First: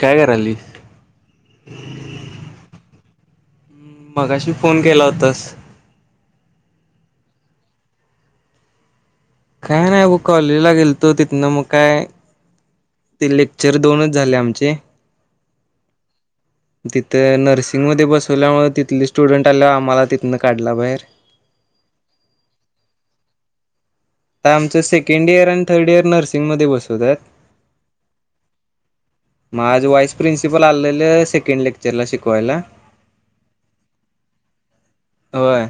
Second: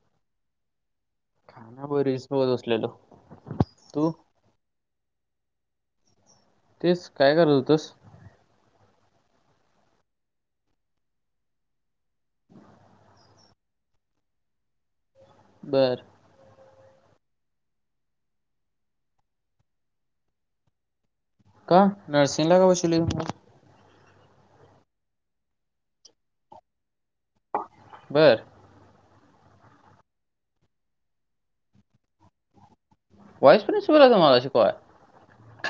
काय करालीस? काय नाय ब रेस बघत बसलेलो. तू? मगाशी, फोन केला होतास? तेच, काय करत होतास? काय नाही बघ, कॉलेजला गेलतो तिथनं मग काय ते लेक्चर, दोनच झाले आमचे बरं तिथं नर्सिंगमध्ये बसवल्यामुळ, तिथले स्टुडंट आल्यावर, आम्हाला तिथनं काढला बाहेर. का नरसिंगला का बशिवले तुम्हाला? आमचं सेकंड इयर आणि थर्ड इयर नर्सिंगमध्ये बसवतात. बर म आज वाइस प्रिन्सिपल आलेलं सेकंड लेक्चरला शिकवायला. वाईस प्रिंसिपल आलं तुम्हाला शिकवाय? व्हय,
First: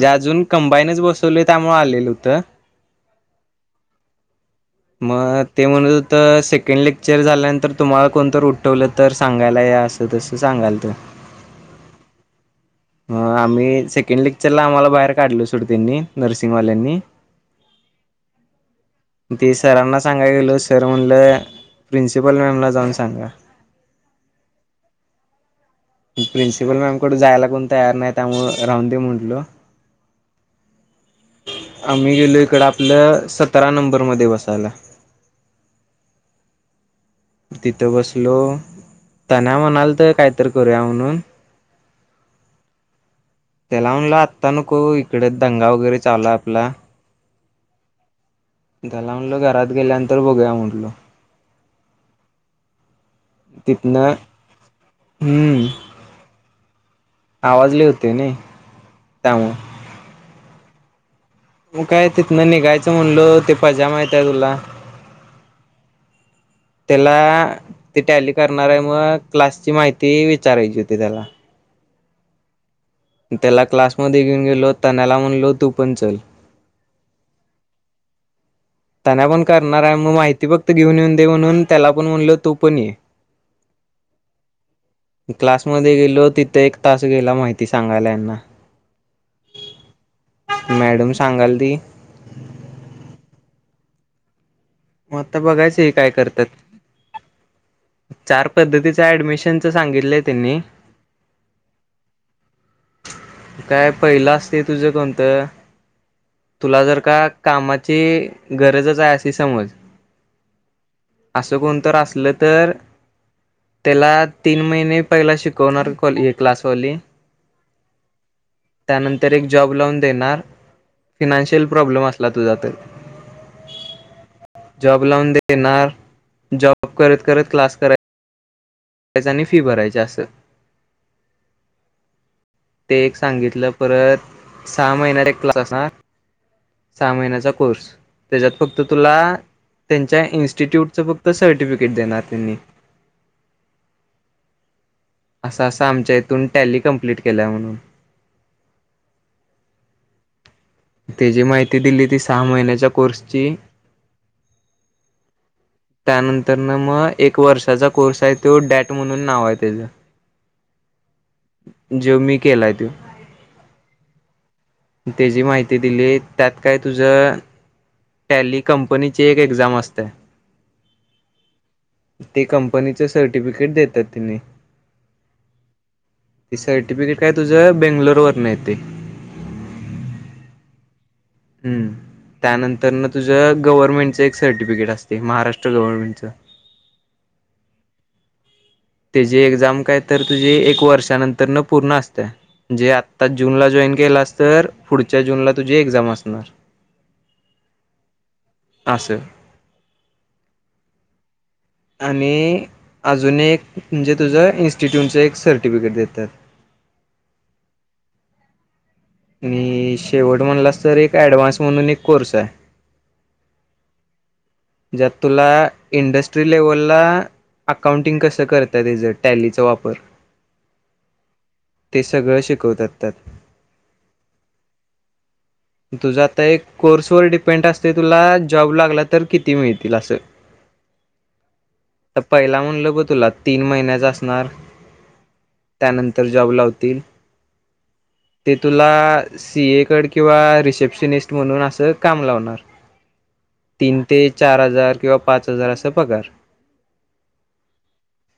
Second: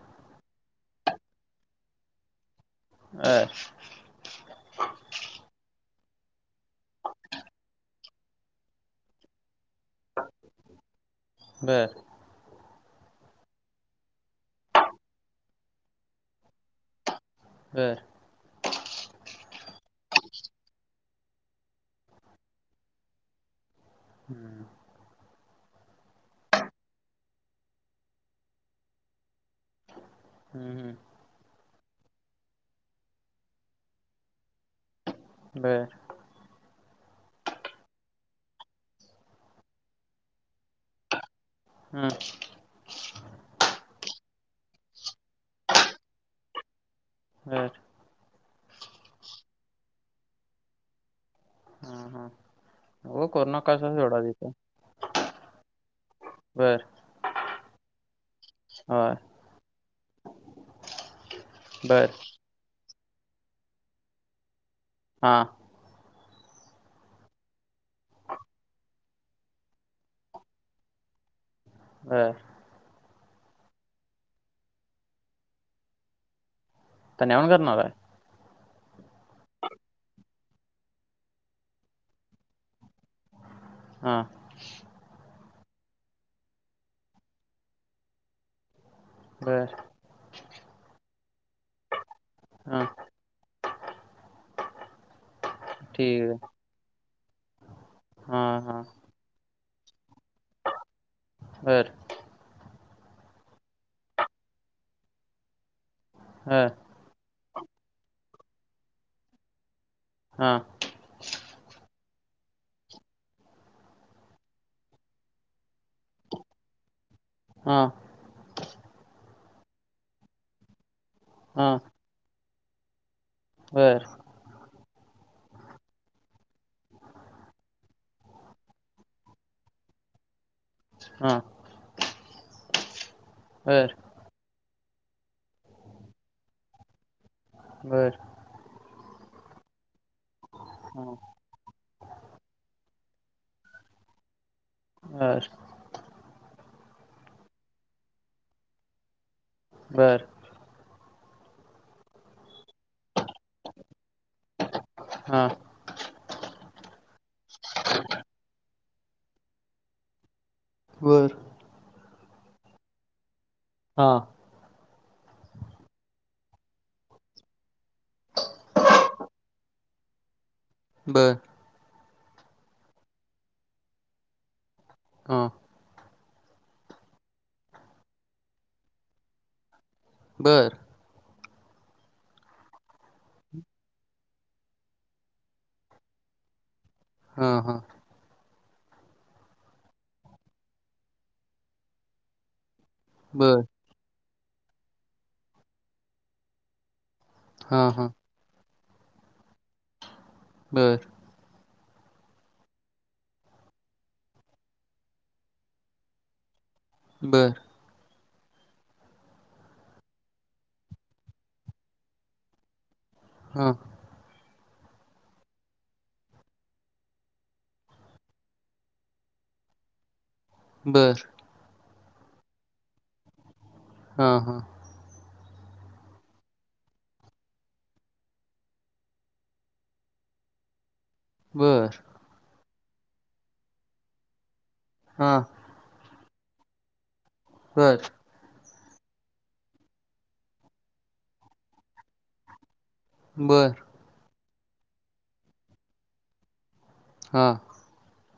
जे अजून कंबाईनच बसवले त्यामुळे आलेलं होतं. बर. [inaudible] म ते म्हणत हु त सेकंड लेक्चर झाल्यानंतर तुम्हाला कोणतर उठवलं तर सांगायला या. सर तसं सांगालत. बर. [inaudible] म आम्ही सेकंड लेक्चरला आम्हाला बाहेर काढल सोड त्यांनी नर्सिंगवाल्यांनी. व्हय. ते सरांना सांगाय गेल, सर म्हणलं प्रिन्सिपल मॅमला जाऊन सांगा. हम्म. [inaudible] प्रिन्सिपल मॅम कडे जायला कोण तयार नाय, त्यामुळ राहून दे म्हनलो. हम्म, हम्म आम्ही गेलो इकडं आपलं सतरा नंबरमध्ये बसायला. बर. तिथं बसलो, तण्या म्हणालत कायतर करूया म्हणून. हम्म. [inaudible] त्याला म्हनलं आत्ता नको इकड दंगा वगैरे चालू हाय आपला. ह. त्याला म्हणलं, घरात गेल्यानंतर बघूया म्हटलो. हम्, हम तितन [inaudible] हम्म बर. आवाज लई हुतोय नी होय. त्यामुळ मग काय बर. तिथंन निघायचं म्हणल ते पज्या माहित आहे तुला? हा. [inaudible] त्याला, ती टॅली करणार आहे, मग क्लासची माहिती विचारायची होती त्याला. ह. त्याला क्लासमध्ये घेऊन गेलो, तन्याला म्हणलो तू पण चल. न [unintelligible] करणार हाय तन्या पण करणारे, मग माहिती फक्त घेऊन, येऊन देउन त्याला पण म्हणल तू पण ये. हा. क्लासमध्ये गेलो तिथं एक तास गेला माहिती सांगायला ह्यांना. बर. मॅडम, सांगायल ह. मग आता बघायचं हे काय ठीक आहे. करतात. चार हां, हां. पद्धतीच ऍडमिशनच सांगितले त्यांनी. बर. काय पहिलं असतय तुझं कोणतं हं. तुला जर का कामाची गरजच आहे अशी समज, हां. असं कोणतर अस तर त्याला तीन महिने पहिला शिकवणार कॉले क्लासवाली, हा. तर एक जॉब लाउन देणार, फिनान्शियल हां. प्रॉब्लेम असला तुझा तर बर. जॉब लावून देणार जॉब करत करत क्लास कराय त्याजनी फी भरायची असं. हा. ते एक सांगितलं, परत सहा महिन्यात एक क्लास असा सहा महिन्या कोर्स बर. त्याच्यात फक्त तुला त्यांच्या इन्स्टिट्यूटच हां. फक्त सर्टिफिकेट देणार त्यांनी. बर. असं असं आमच्या तून टॅली कंप्लीट केला म्हणून. बर. ते जी माहिती दिली ती सहा महिन्याच्या कोर्सची हां. त्यानंतर न म एक वर्षाचा कोर्स आहे तो. टॉट म्हणून नाव आहे त्याज. बरं. ज्यो मी केलाय त्यो. हां. त्याजी माहिती दिली त्यात काय तुझं टॅली कंपनीची एक एक्झाम असते. बरं. ते कंपनीचं सर्टिफिकेट देतात तिने हा ते सर्टिफिकेट काय तुझं बेंगलोर वर नाही य ते [inaudible] बरं हम्म त्यानंतर ना तुझं गव्हर्नमेंटचं एक सर्टिफिकेट असते महाराष्ट्र गव्हर्नमेंटचं हां ह. त्यजी एक्झाम काय तर तुझी एक वर्षानंतर न पूर्ण असते. जे आत्ताच बर जूनला जॉईन केलंस तर पुढच्या जूनला तुझी एक्झाम असणार. हां हां. आस. बरं. आणि् अजून एक म्हणजे तुझं इन्स्टिट्यूटचं एक सर्टिफिकेट देतात. बर. आणि शेवट म्हणलास तर एक ऍडव्हान्स म्हणून एक कोर्से. हा. ज्यात तुला इंडस्ट्री लेवला अकाउंटिंग कसं करता [unintelligible] त त्याचं टॅलीचा वापर बर. ते सगळं शिकवतातात त्यात. हां हां. तुझा आता एक कोर्स वर डिपेंड असते तुला जॉब लागला तर किती मिळतील असं. बर त पहिला म्हणलं बो तुला तीन महिन्याच असणार. हा. तर जॉब लावतील. बर. ते तुला सीए कड किंवा रिसेप्शनिस्ट म्हणून अस काम लावणार. बर तीन ते चार हजार किंवा पाच हजार असा पगार. हा.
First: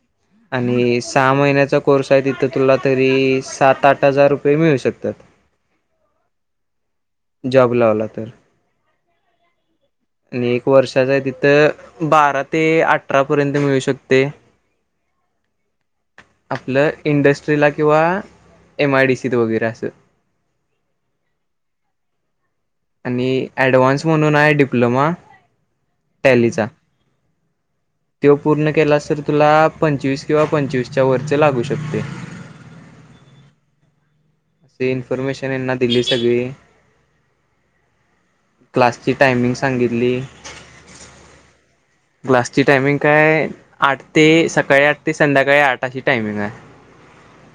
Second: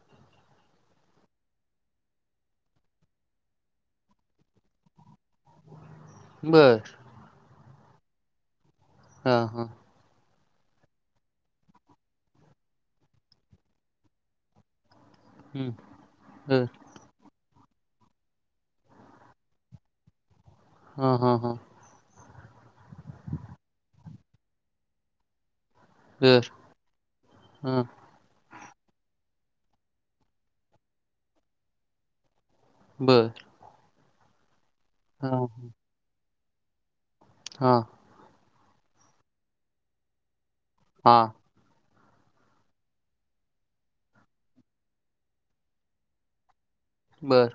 [inaudible] आणि सहा महिन्याचा कोर्स आहे तिथं तुला तरी सात आठ हजार रुपये मिळू शकतात. बर. जॉब लावला तर. हा हा. आणि एक वर्षाचा आहे तिथं बारा ते अठरा पर्यंत मिळू शकतेय. [inaudible] हम्म. आपलं इंडस्ट्रीला किंवा एमआय डीसीत वगैरे असं. हा ह हा. आणि ऍडव्हान्स म्हणून आहे डिप्लोमा. बर टॅलीचा हा त्योव पूर्ण केलास तर तुला पंचवीस किंवा पंचवीसच्या वरचे लागू शकतय. बर. ती हा इन्फर्मेशन यांना दिली सगळी. हा. क्लासची टायमिंग सांगितली. हा. क्लासची टायमिंग काय आठ ते सकाळी आठ ते संध्याकाळी आठ अशी टायमिंग आहे. बर.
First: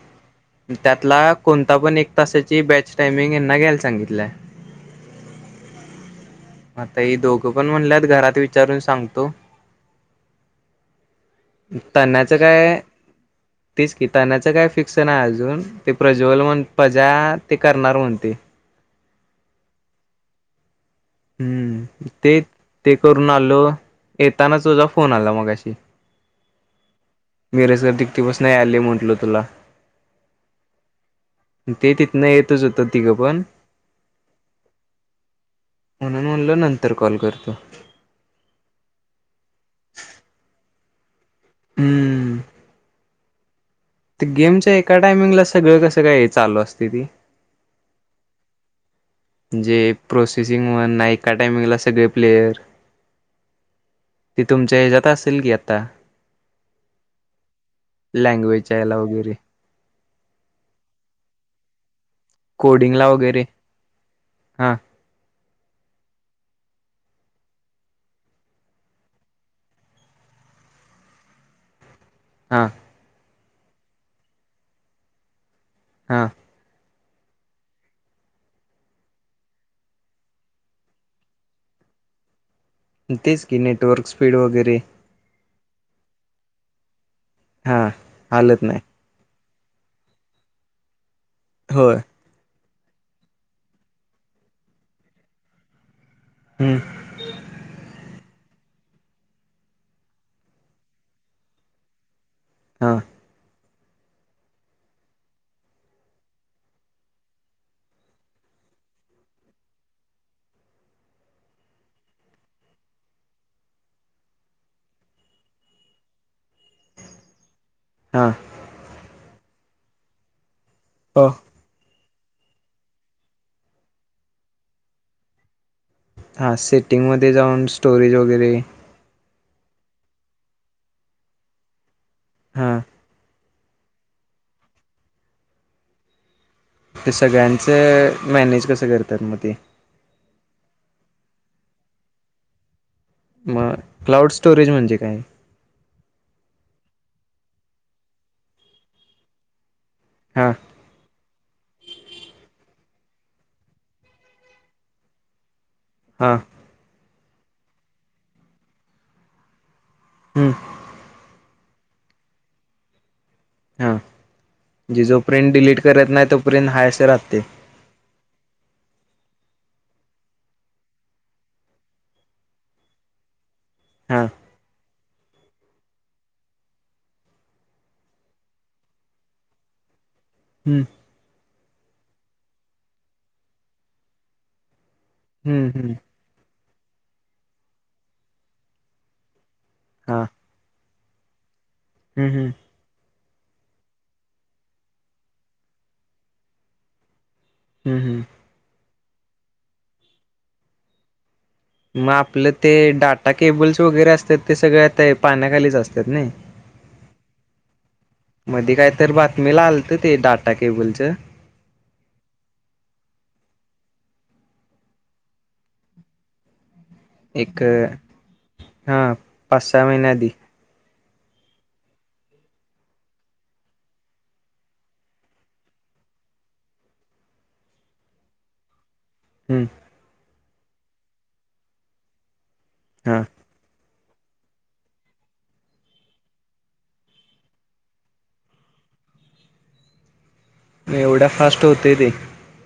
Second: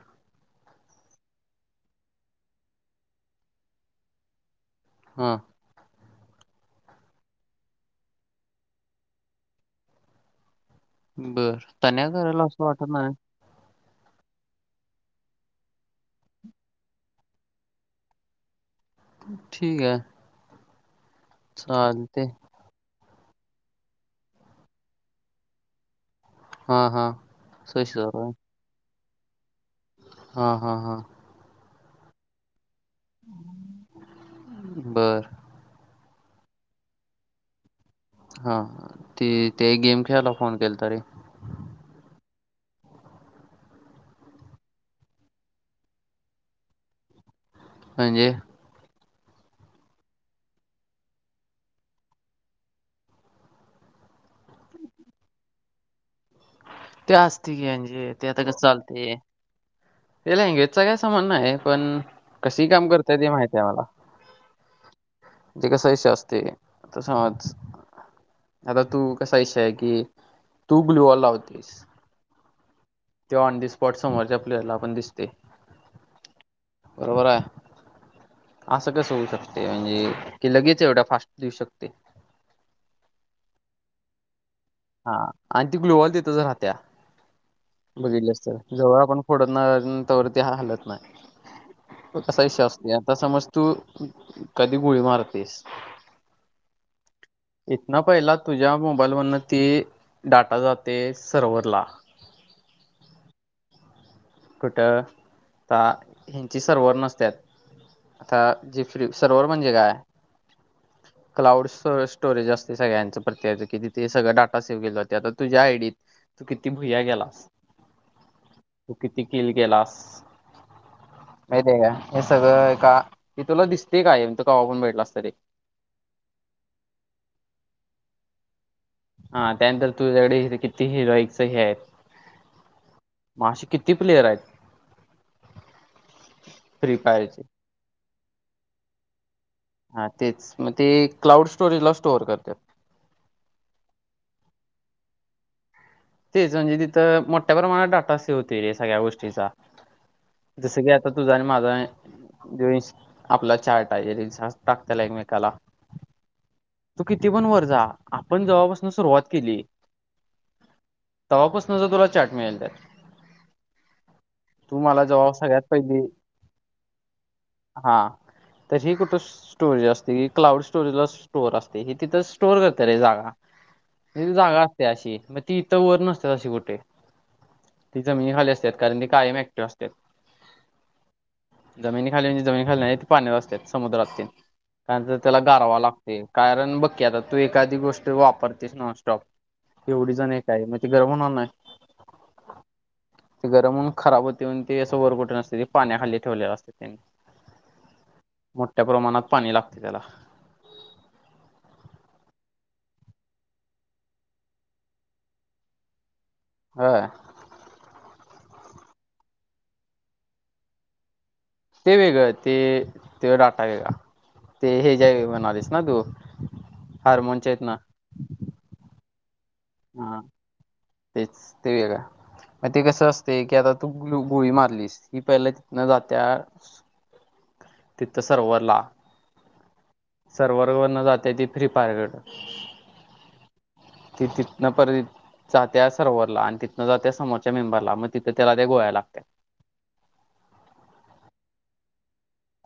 त्यातला कोणता पण एक तासाची बॅच टाइमिंग यांना घ्यायला सांगितलंय. हा. आता हे दोघं पण म्हणल्यात घरात विचारून सांगतो. बर तन्या तण्याचं करल असं काय वाटत नाही. तेच की तण्याचं काय फिक्स नाही अजून ते प्रज्वल म्हण पजा ते करणार म्हणतेय. ठीक आहे. हम्म चालतय. ते ते करून आलो येताना सुद्धा तुझा फोन आला मगाशी हा हा मिरज सशी टिकटी आहे बस नय आली म्हटल तुला हा हा हा. ते तिथनं येतच होतं तिघं पण. बर म्हणून म्हणलं नंतर कॉल करतो. हा ती ते गेम खेळायला फोन केलता रे हम्म. गेमच्या एका टायमिंगला सगळं कसं काय चालू असतय ते म्हणजे? जे प्रोसेसिंग म्हण नाही एका टायमिंगला सगळे प्लेयर ते तुमच्या ह्याज्यात असल की आत्ता. ते असतय की म्हणजे ते आता कस लँग्वेजच्या याला चालतय वगैरे ते लँग्वेजचा काही संबध नाही पण कशी काम कोडिंगला करतिया ते वगैरे माहती आहे मला. [inaudible] जे कस विषय असतय आता समज आता तू कसा इषय आहे कि तू ग्लुवा लावतेस. हा. ते ऑन दी स्पॉट समोरच्या प्लेअरला पण दिसते. हा. बरोबर आहे असं कस होऊ शकते म्हणजे की लगेच एवढा फास्ट देऊ शकते. तेच की नेटवर्क स्पीड वगैरे. हा आणि ती ग्लोवाल तितच राहात्या हां बघितली हालत असत नाही जवळ आपण फोडनं तवर ती हा हालत होय नाही कसा विषय असतो. ते आता समज तू कधी गोळी मारतीस. हम्म. इथन पहिला तुझ्या मोबाईल वरन ती डाटा जाते सर्वरला. हा. कुट ता ह्यांची सर्वर नसत्यात. आता जी फ्री सर्वर म्हणजे काय? [inaudible] क्लाउड स्टोरेज असते सगळ्यांचं प्रत्येच कि तिथे सगं डाटा सेव्ह केलं होते आता तुझ्या आयडीत. तू किती भुया गेलास. हा. तू किती किल गेलास हो माहित्या का. हे सगळं एका ती तुला दिसते कायम तु कवा पण बगीटलास तर ते. हा सेटिंग मध्ये जाऊन स्टोरेज वगैरे हा त्यानंतर तुझ्याकडे किती हिरोईच हे आहेत. हा. मशीे किती प्लेयर आहेत. फ्री ते फायरचे सगळ्यांचं मॅनेज कसं करतात मग ते. हा तेच मग ते क्लाउड स्टोरेज ला स्टोअर करतात. मग क्लाउड स्टोरेज म्हणजे काय? तेच म्हणजे तिथं मोठ्या प्रमाणात डाटा सेव होते रे सगळ्या गोष्टीचा. हां जसं की आता तुझा आणि माझा जोस आपला चार्ट आहे. [unintelligible] टाकत्याला एकमेकाला. हा. तू किती पण वर जा आपण जवळपासून सुरुवात केली. हम्म. तवापासनंच तुला चाट मिळेल त्यात. हं. तू म्हणजे मला जो जेव्हा पर्यंत सगळ्यात डिलीट पहिली करत नाही तो पर्यंत हाय अस राहते. हा तर हे कुठं स्टोरेज असते क क्लाउड स्टोरेज ला स्टोर असते हे तिथं स्टोर करत रे जागा. हा जागा असते अशी मग ती तर वर नसतात अशी कुठे ती जमिनी खाली असतात कारण ती कायम ऍक्टिव्ह असतात. हम्म. जमिनी खाली म्हणजे जमीन खाली नाही त पाण्यावर असतात समुद्रात तेन, कारण त्याला हम्म गारावा हम्म लागते. कारण बघकी आता तू एखादी गोष्ट वापरतेस नॉनस्टॉप एवढी हा जण एक का मग ते घरम होणार नाही [unintelligible] ते गरमून खराब होते म्ह ते असं वर कुठ न असते ते पाण्याखाली ठेवलेलं असते हम्म हम्म मोठ्या प्रमाणात पाणी लागते त्याला मग आपलं ते डाटा केबल्स वगैरे असतात ते सगळे आता पाण्याखालीच असतात नायी होय मधी कायते बातमीला आलत ते डाटा केबलच ते वेगळं ते ते डाटा वेगळा ते हे जे म्हणालेस ना तू हारमोनच्या इतन. पासा महिन्या आधी. तेच ते. मग ते कसं असते की आता तू गोळी मारलीस ती पहिला तिथन जात्या ह [inaudible] तिथ सर्वरला हम्म. सर्व्हर वर्ण जाते ती फ्री फायर करड हा. त तिथ न पर जात्या सर्वरला आणि तिथनं जात्या समोरच्या मेंबरला मग तिथं त्याला ते गोळाला लागत म एवढ्या फास्ट होतेय ते.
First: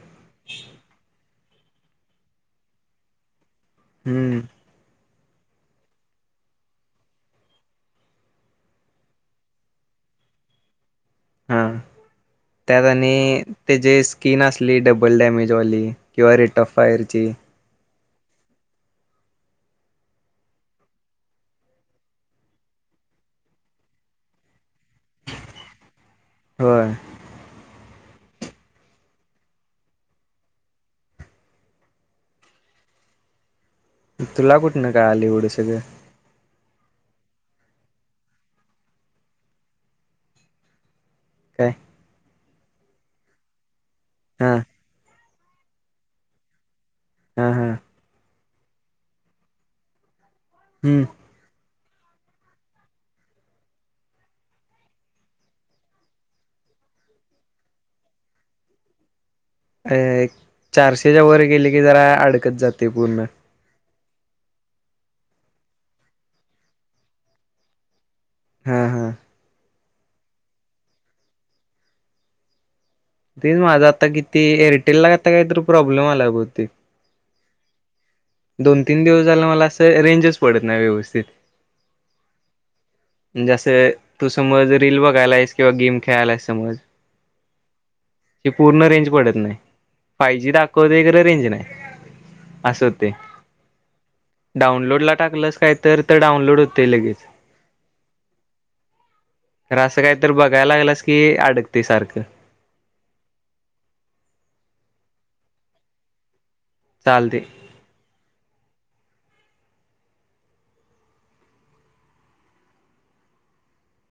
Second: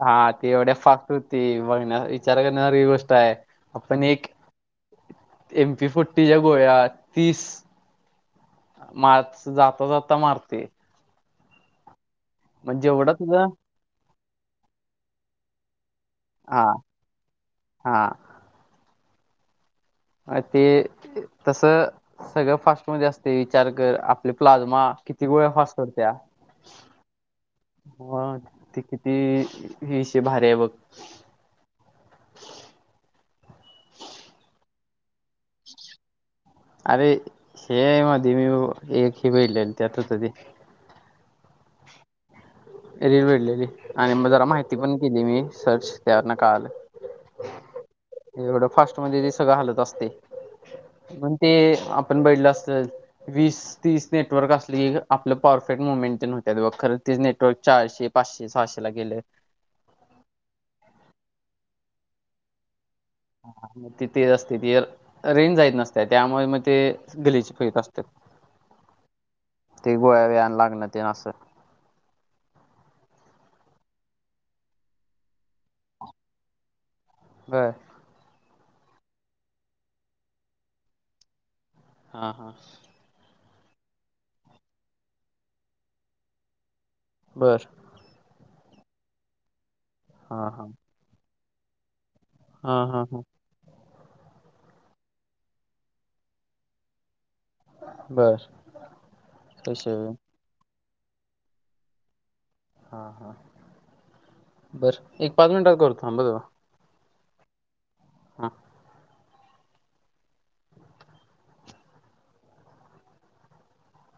हा ती एवढ्या फास्ट होती बघण्या विचार करण्या सारखी गोष्ट आहे. आपण एक हम्म एमपी फोर्टीच्या गोळ्या तीस मार जाता जाता मारतोय. हा त्यात आणि तुझं त्याची स्किन असली डबल डेमेजवाली. किंवा रेट हा ऑफ फायरची हा. अ ते तस सगळं फास्ट मध्ये असते विचार कर आपले प्लाझ्मा किती गोळ्या फास्ट होत्या. हो ह ते किती हश भारी आहे. बघ तुला कुठ न का आलीवढं सगळ अरे हे मध्ये मी एक ही बघितलेली त्यात होत ते. काय. रीड भेडलेली आणि मग जरा हा माहिती पण केली मी सर्च त्यावर काळा ल. हा हा एवढं फास्ट म ते सगळं हलत असते हम्म मण ते. आपण बैडलं अस वीस तीस नेटवर्क असले की आपलं परफेक्ट मुमेंट न्हत्या व तर ते नेटवर्क चारशे पाचशे सहाशे ला गेले. अ चारशेच्या वर गेले की जरा अडकत जाते पूर्ण. त तेज असते त रेन जायत नसते त्यामुळे मग ते गलीची फत असते. हम हा. ते गोव्या व या लागणार ते ना असं माझा आता किती एअरटेल ला आता काही तर प्रॉब्लेम आला बहुतेक होय. दोन तीन दिवस झाला मला असं रेंजच पडत नाही व्यवस्थित हा हा. जसं तू समज रील बघायला आहेस, किंवा गेम खेळायला आहेस समज बर. ची पूर्ण रेंज पडत नाही. फाय हा जी हा दाखवते खरं रेंज नाही. हा हा हा. डाऊनलोड ला टाकलंस काय तर. तर डाऊनलोड होतेय लगेच. बर तसे असं होय काही तर बघायला लागलस की अडकतय सारखं. हा हा बर एक पाच मिनिटात करतो थांब ह तुला. चालतय. हा.